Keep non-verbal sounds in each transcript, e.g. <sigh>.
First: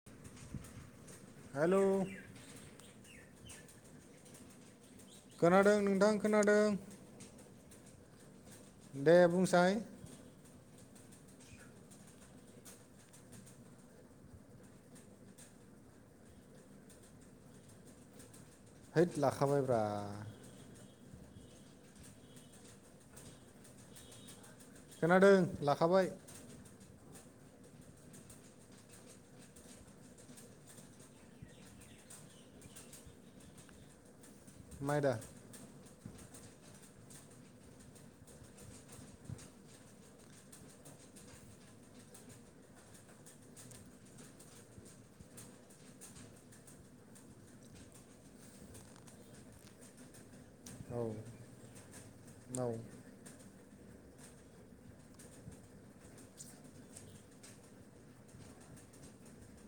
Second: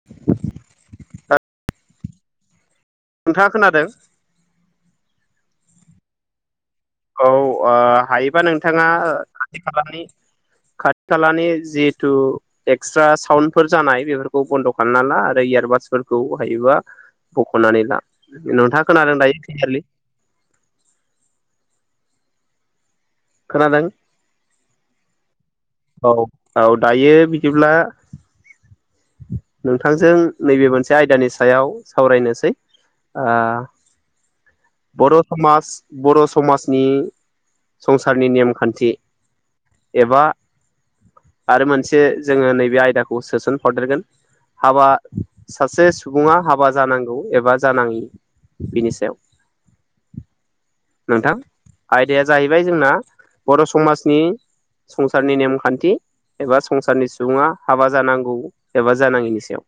<inaudible> Hello नोंथाङा खोनादों? खोनादों नोंथां खोनादों। औ ओ हायोबा नोंथाङा दे खाथि बुंसाय खालानि खा तालानि जिहेथु एक्सट्रा साउन्ड फोर जानाय बेफोरखौ बन्द' खालामना ला आरो इयारबादसफोरखौ हायोबा बख'नानै ला नोंथाङा हैद खोनादों दायो क्लियारलि <unintelligible> खोनादों। खोनादों लाखाबाय। औ औ दायो बिदिब्ला नोंथांजों नैबे मोनसे आयदानि सायाव सावरायनोसै आ माइदा बर' समाज बर' समाजनि संसारनि नेमखान्थि एबा आरो मोनसे जोङो नैबे आयदाखौ सोसन हरदेरगोन। हाबा सासे सुबुङा हाबा जानांगौ एबा जानाङि बिनि सायाव औ नोंथां आयदाया जाहैबाय औ जोंना बर' समाजनि संसारनि नेमखान्थि एबा संसारनि सुबुङा हाबा जानांगौ एबा जानाङिनि सायाव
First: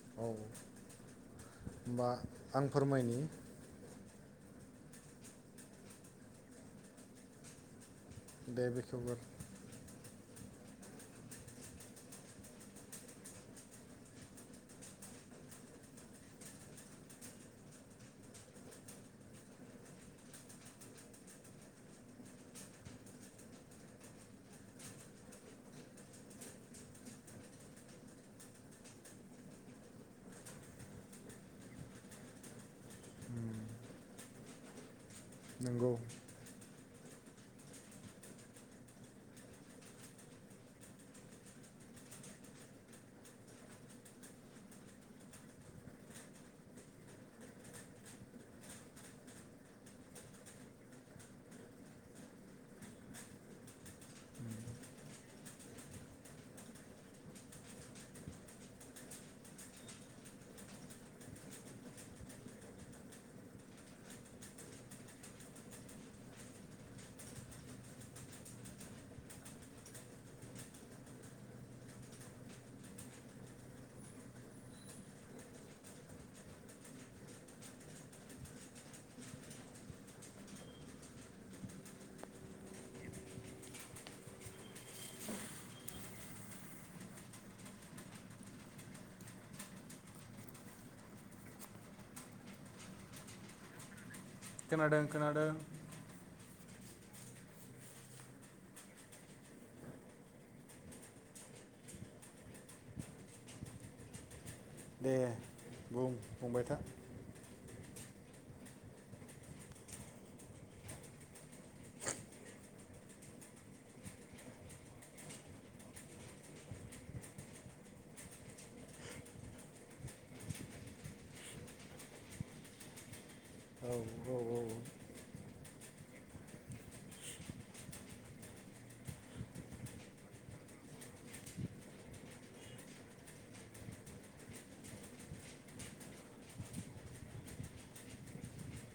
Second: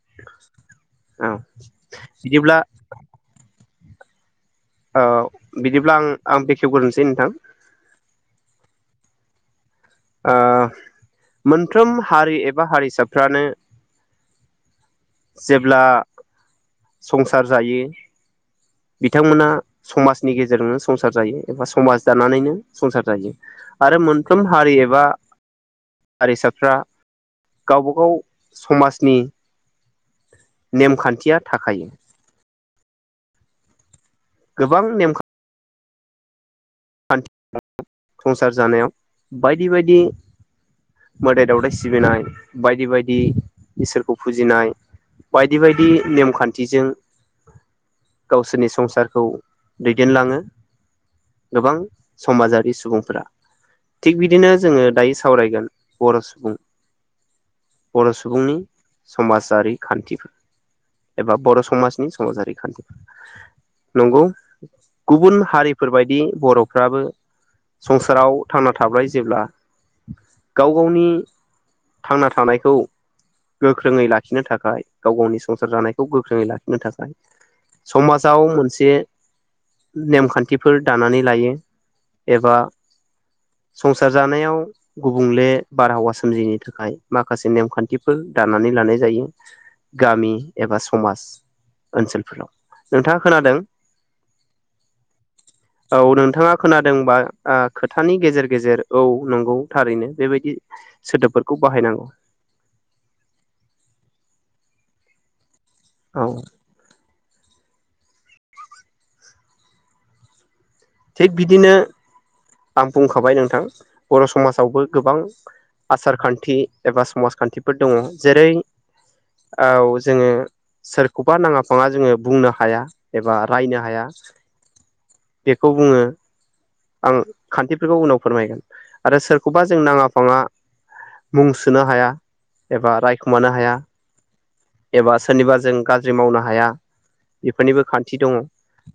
औ औ होमबा बिदिब्ला आं फोरमायनि औ बिदिब्ला आं आं बेखेवग्रोनोसै नोंथां। दे बेखेवगोर ओ मोनफ्रोम हारि एबा हारिसाफ्रानो जेब्ला संसार जायो बिथांमोना समाजनि गेजेरजोंनो संसार जायो एबा समाज दानानैनो संसार जायो आरो मोनफ्रोम हारि एबा हारिसाफ्रा गावबा गाव समाजनि नेमखान्थिया थाखायो उम गोबां नेम नोंगौ खान्थि <inaudible> संसार जानायाव बायदि बायदि मोदाय दावदाय सिबिनाय बायदि बायदि इसोरखौ फुजिनाय बायदि बायदि नेमखान्थिजों गावसोरनि संसारखौ दैदेनलाङो गोबां समाजारि सुबुंफोरा थिग बिदिनो जोङो दायो सावरायगोन बर' सुबुं बर' सुबुंनि समाजारि खान्थिफोर एबा बर' समाजनि समाजारि खान्थि नंगौ गुबुन हारिफोर बाय दि बर'फ्राबो संसाराव थांना थाबाय जेब्ला गाव गावनि थांना थानायखौ गोख्रोङै लाखिनो थाखाय गाव गावनि संसार जानायखौ गोख्रोङै लाखिनो थाखाय समाजाव मोनसे नेमखान्थि फोर दानानै लायो एबा संसार जानायाव गुबुंले बारहावा सोमजिनो थाखाय माखासे नेमखान्थिफोर दानानै लानाय जायो गामि एबा समाज ओनसोलफोराव नोंथाङा खोनादों खोनादों खोनादों औ नोंथाङा खोनादोंबा खोथानि गेजेर गेजेर औ नंगौ थारैनो बेबायदि सोदोबफोरखौ बाहायनांगौ दे बुं औ बुंबाय था थिग बिदिनो आं बुंखाबाय नोंथां बर' समाजावबो गोबां आसार खान्थि एबा समाजखान्थिफोर दङ जेरै- औ जोङो सोरखौबा नाङा फाङा जोङो बुंनो हाया एबा रायनो हाया <unintelligible> खौ बुङो आं खान्थिफोरखौ उनाव फोरमायगोन आरो सोरखौबा जों नाङा फाङा मुं सोनो हाया एबा रायखुमानो हाया एबा सोरनिबा जों गाज्रि मावनो हाया एफोरनिबो खान्थि दङ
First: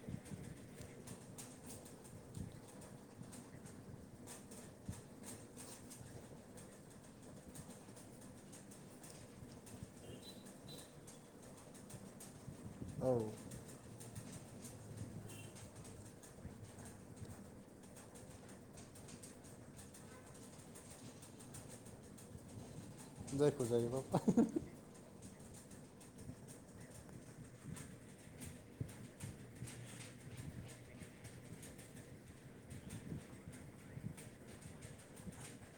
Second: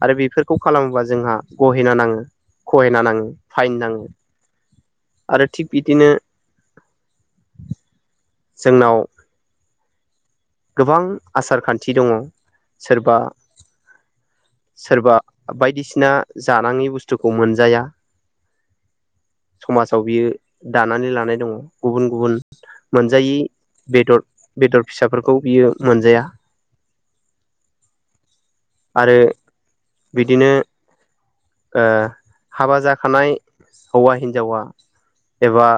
आरो बेफोरखौ खालामोबा जोंहा गहेना नाङो खहेना नाङो फाइन नाङो आरो थिग बिदिनो जोंनाव गोबां आसार खान्थि दङ औ सोरबा सोरबा बायदिसिना जानाङि बुस्थुखौ मोनजाया समाजाव बियो दानानै लानाय दङ गुबुन गुबुन मोनजायि जायखौ जायोबा बेदर बेदर फिसाफोरखौ बियो मोनजाया आरो बिदिनो ओ हाबा जाखानाय हौवा हिन्जावा एबा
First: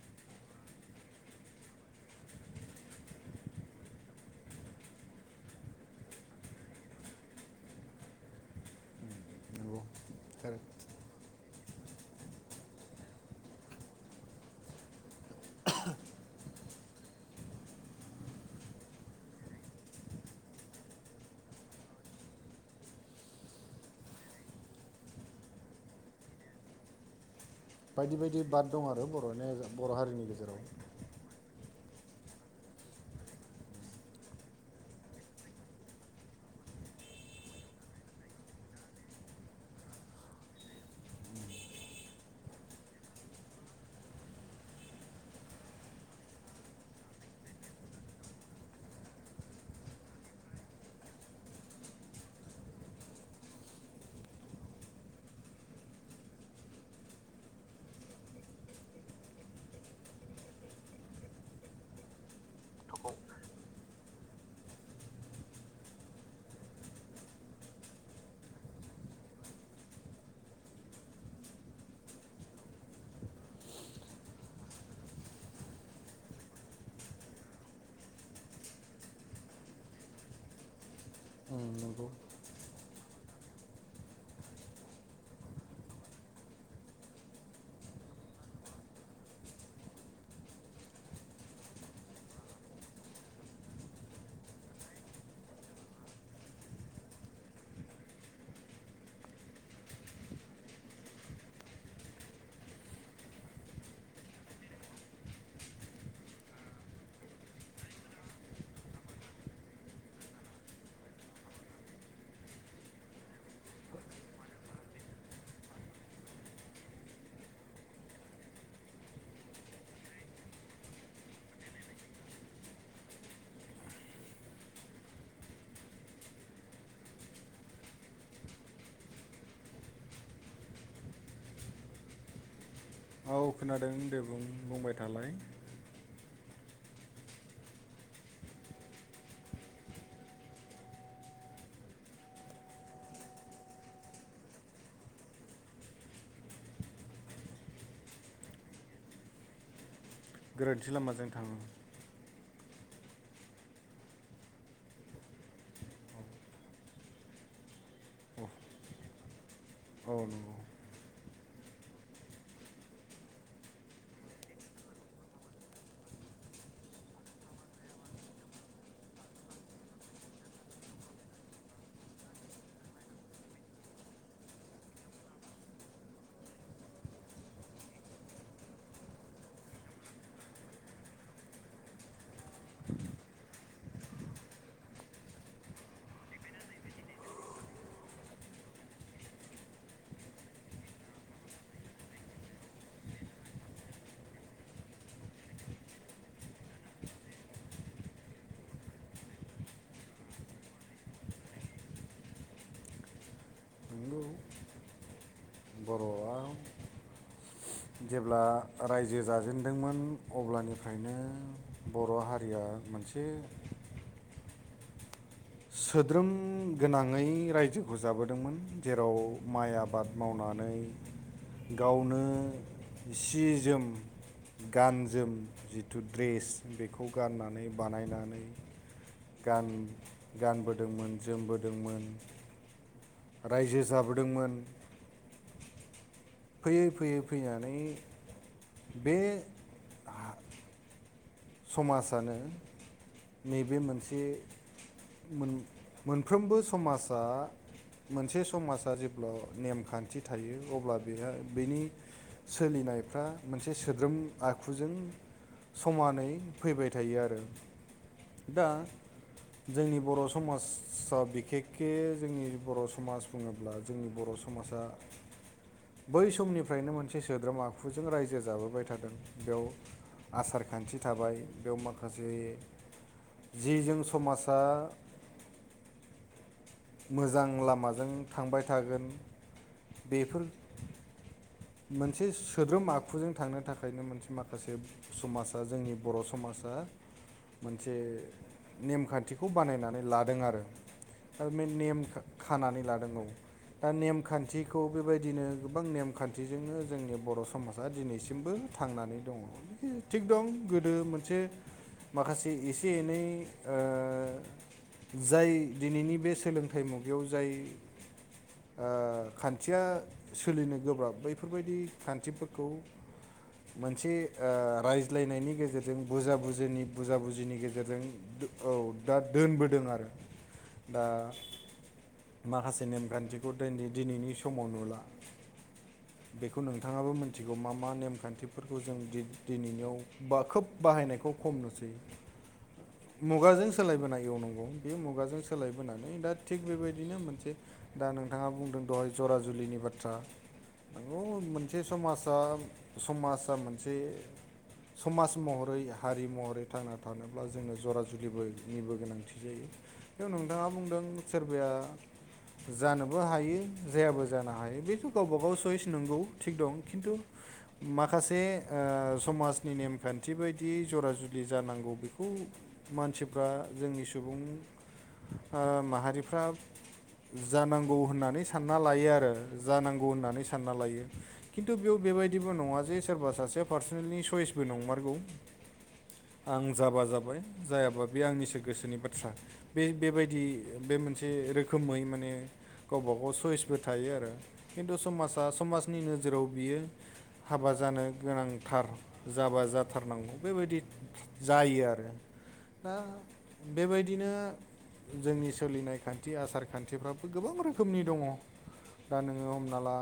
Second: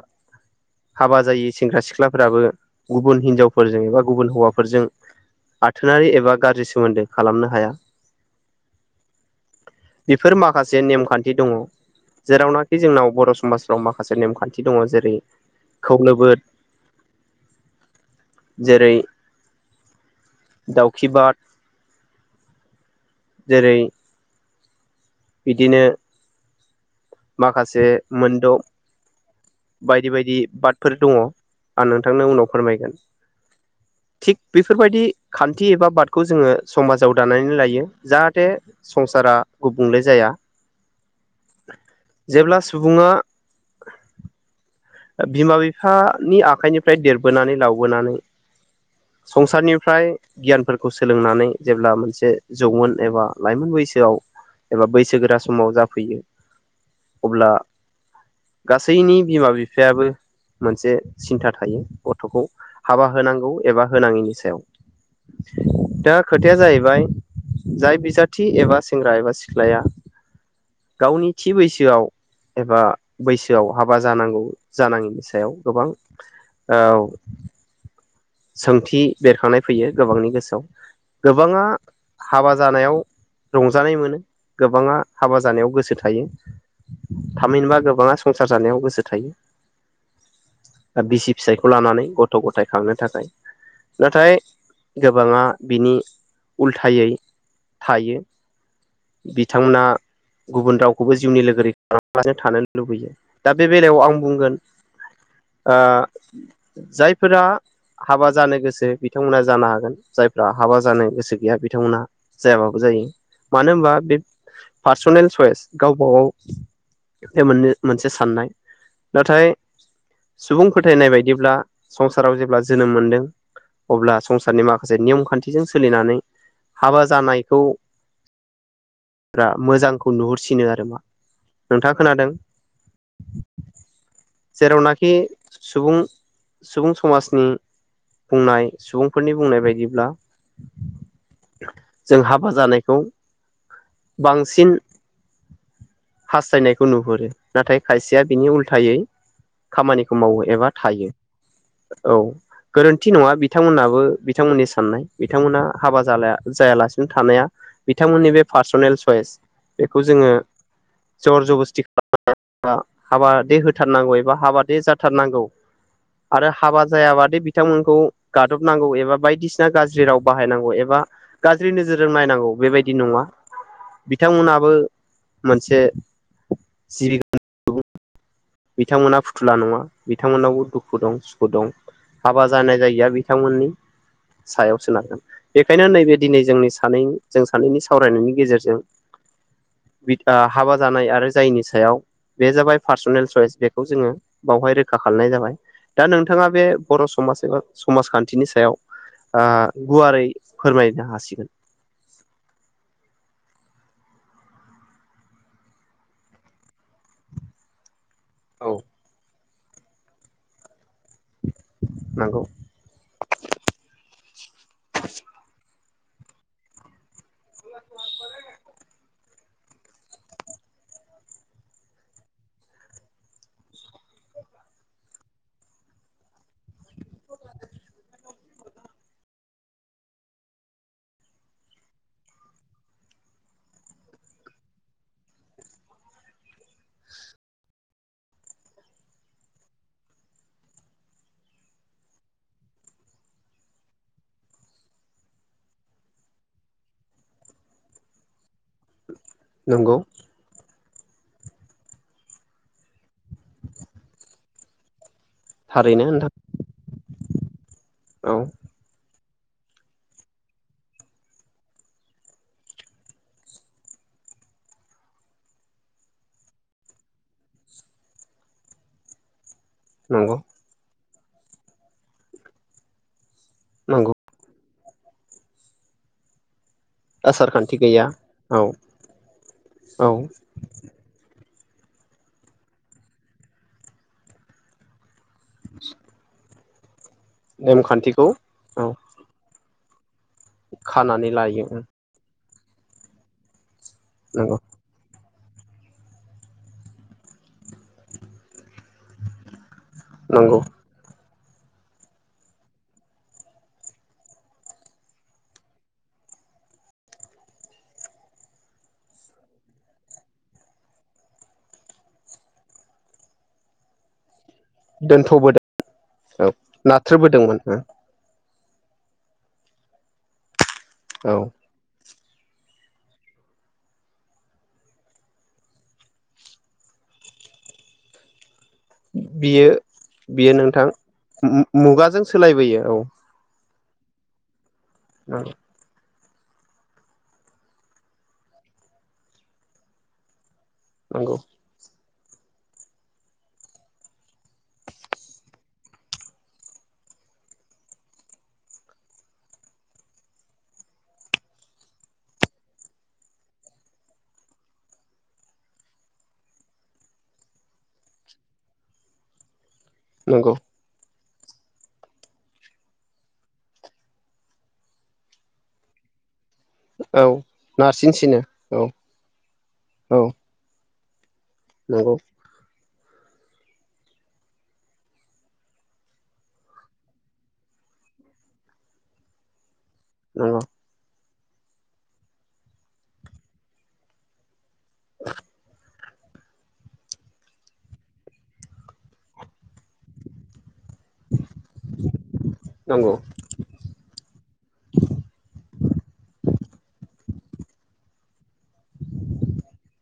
हाबा जायै सेंग्रा सिख्लाफोराबो गुबुन हिनजावफोरजों एबा गुबुन हौवाफोरजों आथोनारि एबा गाज्रि सोमोन्दो खालामनो हाया नंगौ बेफोर कारेक्ट माखासे नेमखान्थि दङ जेरावनाखि जोंनाव बर' समाजफ्राव माखासे नेमखान्थि दङ जेरै खौलोबोद जेरै दावखि बाद जेरै बिदिनो माखा से बायदि बायदि मोनद' बाद दं आरो बर'नि बर' बायदि हारिनि बायदि गेजेराव बादफोर दङ आं नोंथांनो उनाव फोरमायगोन। थिग बेफोरबायदि खान्थि एबा बादखौ जोंङो समाजाव दानानै लायो। जाहाथे संसारा गुबुंले जाया जेब्ला सुबुङा बिमा बिफानि आखाइनिफ्राय देरबोनानै लावबोनानै संसारनिफ्राय गियानफोरखौ सोलोंनानै जेब्ला मोनसे जौमोन एबा लाइमोन बैसोआव एबा बैसोगोरा समाव जाफैयो अब्ला गासैनि बिमा बिफायाबो मोनसे सिन्था थायो गथ'खौ हाबा होनांगौ एबा होनाङिनि सायाव दा खोथाया जाहैबाय जाय बिजाथि एबा सेंग्रा एबा सिख्लाया गावनि थि बैसोआव एबा बैसोआव हाबा जानांगौ जानाङैनि सायाव गोबां औ सोंथि बेरखांनाय फैयो गोबांनि गोसोआव उम गोबाङा नंगौ हाबा जानायाव रंजानाय मोनो गोबाङा हाबा जानायाव गोसो थायो थामहिनबा गोबाङा संसार जानायाव गोसो थायो। बिसि फिसायखौ लानानै गथ' गथाय खांगोन। थाखाय नाथाय गोबाङा बिनि उल्थायै थायो बिथांमोना गुबुन रावखौबो जिउनि लोगोरि खालामा लासे थानो लुबैयो दा बे बेलायाव आं बुंगोन ओ जायफोरा हाबा जानो गोसो बिथांमोनहा जानो हागोन जायफ्रा हाबा जानो गोसो गैया बिथांमोना जायाबाबो जायो मानो होनबा बे पार्सनेल सयस गावबागाव बे मोन-मोनसे साननाय नाथाय सुबुं फोथायनाय बायदिब्ला संसाराव जेब्ला जोनोम मोनदों अब्ला संसारनि माखासे नियम खान्थिजों सोलिनानै हाबा जानायखौ फोरा मोजांखौ नुहुरसिनो आरो मा नोंथाङा खोनादों औ खोनादों दे बुं बुंबाय जेरावनाखि थालाय सुबुं-सुबुं समाजनि बुंनाय सुबुंफोरनि बुंनाय बायदिब्ला जों हाबा जानायखौ बांसिन हास्थायनायखौ नुहुरो नाथाय खायसेया बिनि उल्थायै खामानिखौ मावो एबा गोरोन्थि थायो लामाजों थाङो औ गोरोन्थि नङा बिथांमोनाबो बिथांमोननि साननाय बिथांमोनहा हाबा जालाया जायालासिनो थानाया बिथांमोननि बे पार्सनेल सयस बेखौ औ जोङो नोंगौ जर जबस्थि खालाम हाबा दे हो थारनांगौ एबा हाबादे जाथारनांगौ आरो हाबा जायाबादि बिथांमोनखौ गादबनांगौ एबा बायदिसिना गाज्रि राव बाहायनांगौ एबा गाज्रि नोजोरजों नायनांगौ बेबायदि नङा बिथांमोनाबो मोनसे जिब बिथांमोनहा फुथुला नङा बिथांमोनावबो दुखु दं सुखु दं हाबा जानाय जायिया बिथांमोननि सायाव सोनारगोन। बेखायनो नैबे दिनै जोंनि सानै जों सानैनि सावरायनायनि गेजेरजों बि आ हाबा जानाय आरो जायिनि सायाव बे जाबाय पार्सनेल चयस बेखौ जोङो बावहाय रोखा खालामनाय जाबाय। दा नोंथाङा बे बर' समाज एबा समाजखान्थिनि सायाव आ गुवारै फोरमायनो हासिगोन। नंगौ। बर'आ जेब्ला औ रायजो जाजेनदोंमोन अब्लानिफ्रायनो बर' नंगौ हारिया मोनसे सोद्रोम गोनाङै रायजोखौ जाबोदोंमोन जेराव माइ आबाद मावनानै गावनो सि जोम गान जोम जिथु ड्रेस बेखौ गाननानै बानायनानै गान-गानबोदोंमोन जोमबोदोंमोन, रायजो जाबोदोंमोन, फैयै फैयै फैनानै बे समाजानो नैबे मोनसे मोन-मोनफ्रोमबो समाजा मोनसे समाजा जेब्ला नंगौ नेमखान्थि थायो अब्ला बेहा बेनि सोलिनायफ्रा मोनसे सोद्रोम आखुजों थारैनो समानै नोंथां फैबाय थायो आरो। औ दा जोंनि बर' समाजआव बिखेकके जोंनि बर' समाज बुङो ब्ला जोंनि बर' समाजा <unintelligible> बै समनिफ्रायनो मोनसे सोद्रोम आखुजों रायजो जाबोबाय थादों बेयाव नंगौ आसार खान्थि थाबाय बेव माखासे जिजों नंगौ समाजा मोजां आसार खान्थि गैया लामाजों थांबाय औ थागोन औ बेफोर मोनसे सोद्रोम आखुजों थांनो थाखायनो मोनसे माखासे समाजा जोंनि बर' समाजा मोनसे नेमखान्थिखौ औ नेमखान्थि खौ बानायनानै लादों आरो खानानै लायो थारमाने नेम खानानै लादों औ। दा नेम नंगौ खान्थि खौ बेबायदिनो गोबां नेमखान्थिजोंनो जोंनि बर' समाजा दिनैसिमबो थांनानै दङ'। उम थिग दं नंगौ गोदो मोनसे माखासे एसे एनै ओ जाय दिनैनि बे सोलोंथाइ मुगायाव जाय ओ खान्थिया सोलिनो गोब्राब बैफोरबायदि खान्थिफोरखौ मोनसे ओ रायज्लायनायनि दोनथ'बोदों गेजेरजों बुजा औ बुजिनि बुजा बुजिनि नाथ्रोबोदोंमोन गेजेरजों औ दा दोनबोदों आरो। दा औ माखासे नेमखान्थिखौ दोनदि दिनैनि समाव नुला। बेखौ नोंथाङाबो मोन्थिगौ मा मा नेमखान्थिफोरखौ जों बियो दि-दिनैनियाव बा बियो खोब नोंथां बाहायनायखौ खम नुसै मु-मुगाजों सोलायबोयो औ मुगाजों सोलायबोनाय औ नंगौ बे मुगाजों सोलायबोनानै दा थिग बेबायदिनो मोनसे दा नोंथांङा बुंदों दहाय जरा जुलिनि बाथ्रा। नंगौ मोनसे समाजा समाजा मोनसे समाज महरै हारि महरै थांना थानोब्ला जोंङो जरा जुलिबोनिबो गोनांथि जायो। <unintelligible> नोंथांङा बुंदों सोरबाया जानोबो हायो जायाबो जानो हायो बेथ' गावबा गाव चयस नंगौ थिग दं खिन्थु माखासे ओ समाजनि नेमखान्थि नंगौ बायदि जरा जु लि जानांगौ बेखौ मानसिफ्रा जोंनि सुबुं ओ माहारिफ्रा औ जानांगौ नारसिनसिनो होननानै सानना औ लायो आरो जानांगौ औ होननानै सानना लायो। खिन्थु बेयाव नंगौ बेबायदिबो नंङा जे सोरबा सासेया पार्सनेेलनि सयसबो नंङा। आं जाबा जाबाय जायाबा बे आंनिसो गोसोनि बाथ्रा। बे बेबायदि नंगौ बे मोनसे रोखोमै माने गावबा गाव सइसबो थायो आरो खिन्थु समाजा समाजनि नोजोराव बियो हाबा जानो गोनांथार जाबा जाबा जाथारनांगौ बेबायदि जायो आरो दा नंगौ बेबायदिनो जोंनि सोलिनाय खान्थि, आसार-खान्थिफ्राबो गोबां रोखोमनि दंङ। दा नोंङो हमना ला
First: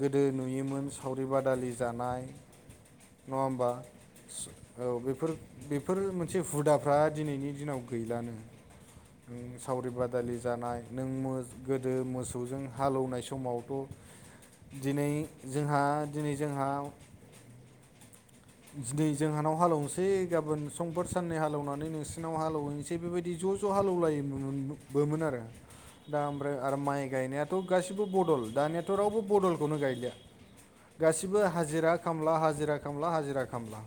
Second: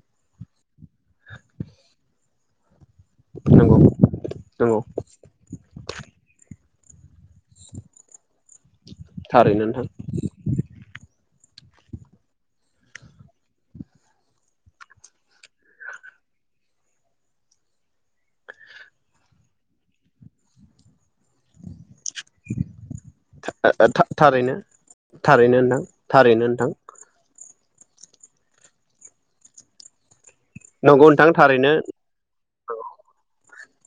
गोदो नुयोमोन सावरि बादालि जानाय नंङा होमबा नंगौ नंगौ औ बेफोर बेफोर मोन इस हुदाफ्रा दिनैनि दिनाव गैलानो नों थारैनो नोंथां सावरि बाद बादि जानाय नों गोदो मोसौजों हालौनाय समावथ' दिनै जोंहा दिनै जोंहा दिनै जोंहानाव हालेवनोसै गाबोन समफोर साननै हालेवनानै नोंसोर बिनाव हालेवहैनोसै बेबायदि ज' ज' थारैनो हालौवलायोमोनबो आरो। थारैनो नोंथां दा थारैनो ओमफ्राय नोंथां आरो माइ गायनायाथ' गासिबो बदल दानियाथ' रावबो बदलखौनो गायलिया। नंगौ नोंथां गासिबो थारैनो हाजिरा खामला हाजिरा खामला हाजिरा खामला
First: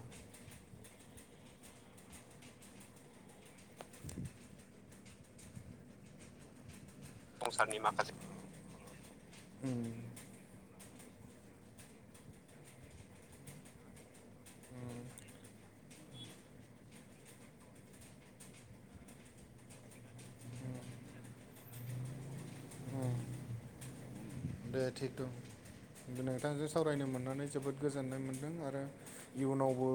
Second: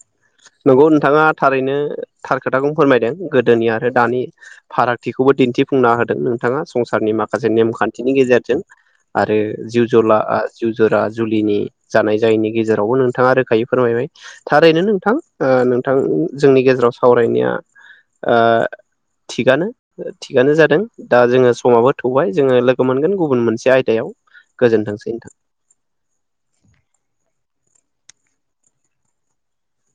नंगौ नोंथांङा थारैनो थार खोथाखौनो फोरमायदों गोदोनि आरो दानि फाराग थिखौबो दिन्थिफुंना होदों नोंथांङा संसारनि माखासे संसारनि नेमखान्थिनि माखासे गेजेरजों आरो जिउ उम जला जिउ जरा जुलिनि जानाय जायैनि गेजेरावबो नोंथांङा रोखायै फोरमायबाय। थारैनो नोंथां ओ दा नोंथां जोंनि गेजेराव सावरायनाया ओ थिगानो। थिगानो जादों। दा जोंङो समाबो थौबाय जोंङो लोगो मोनगोन गुबुन मोनसे आयदायाव। दे गोजोनथोंसै थिग नोंथां। नोंथांजों सावरायनो मोननानै जोबोद गोजोननाय मोन्दों आरो इयुनावबो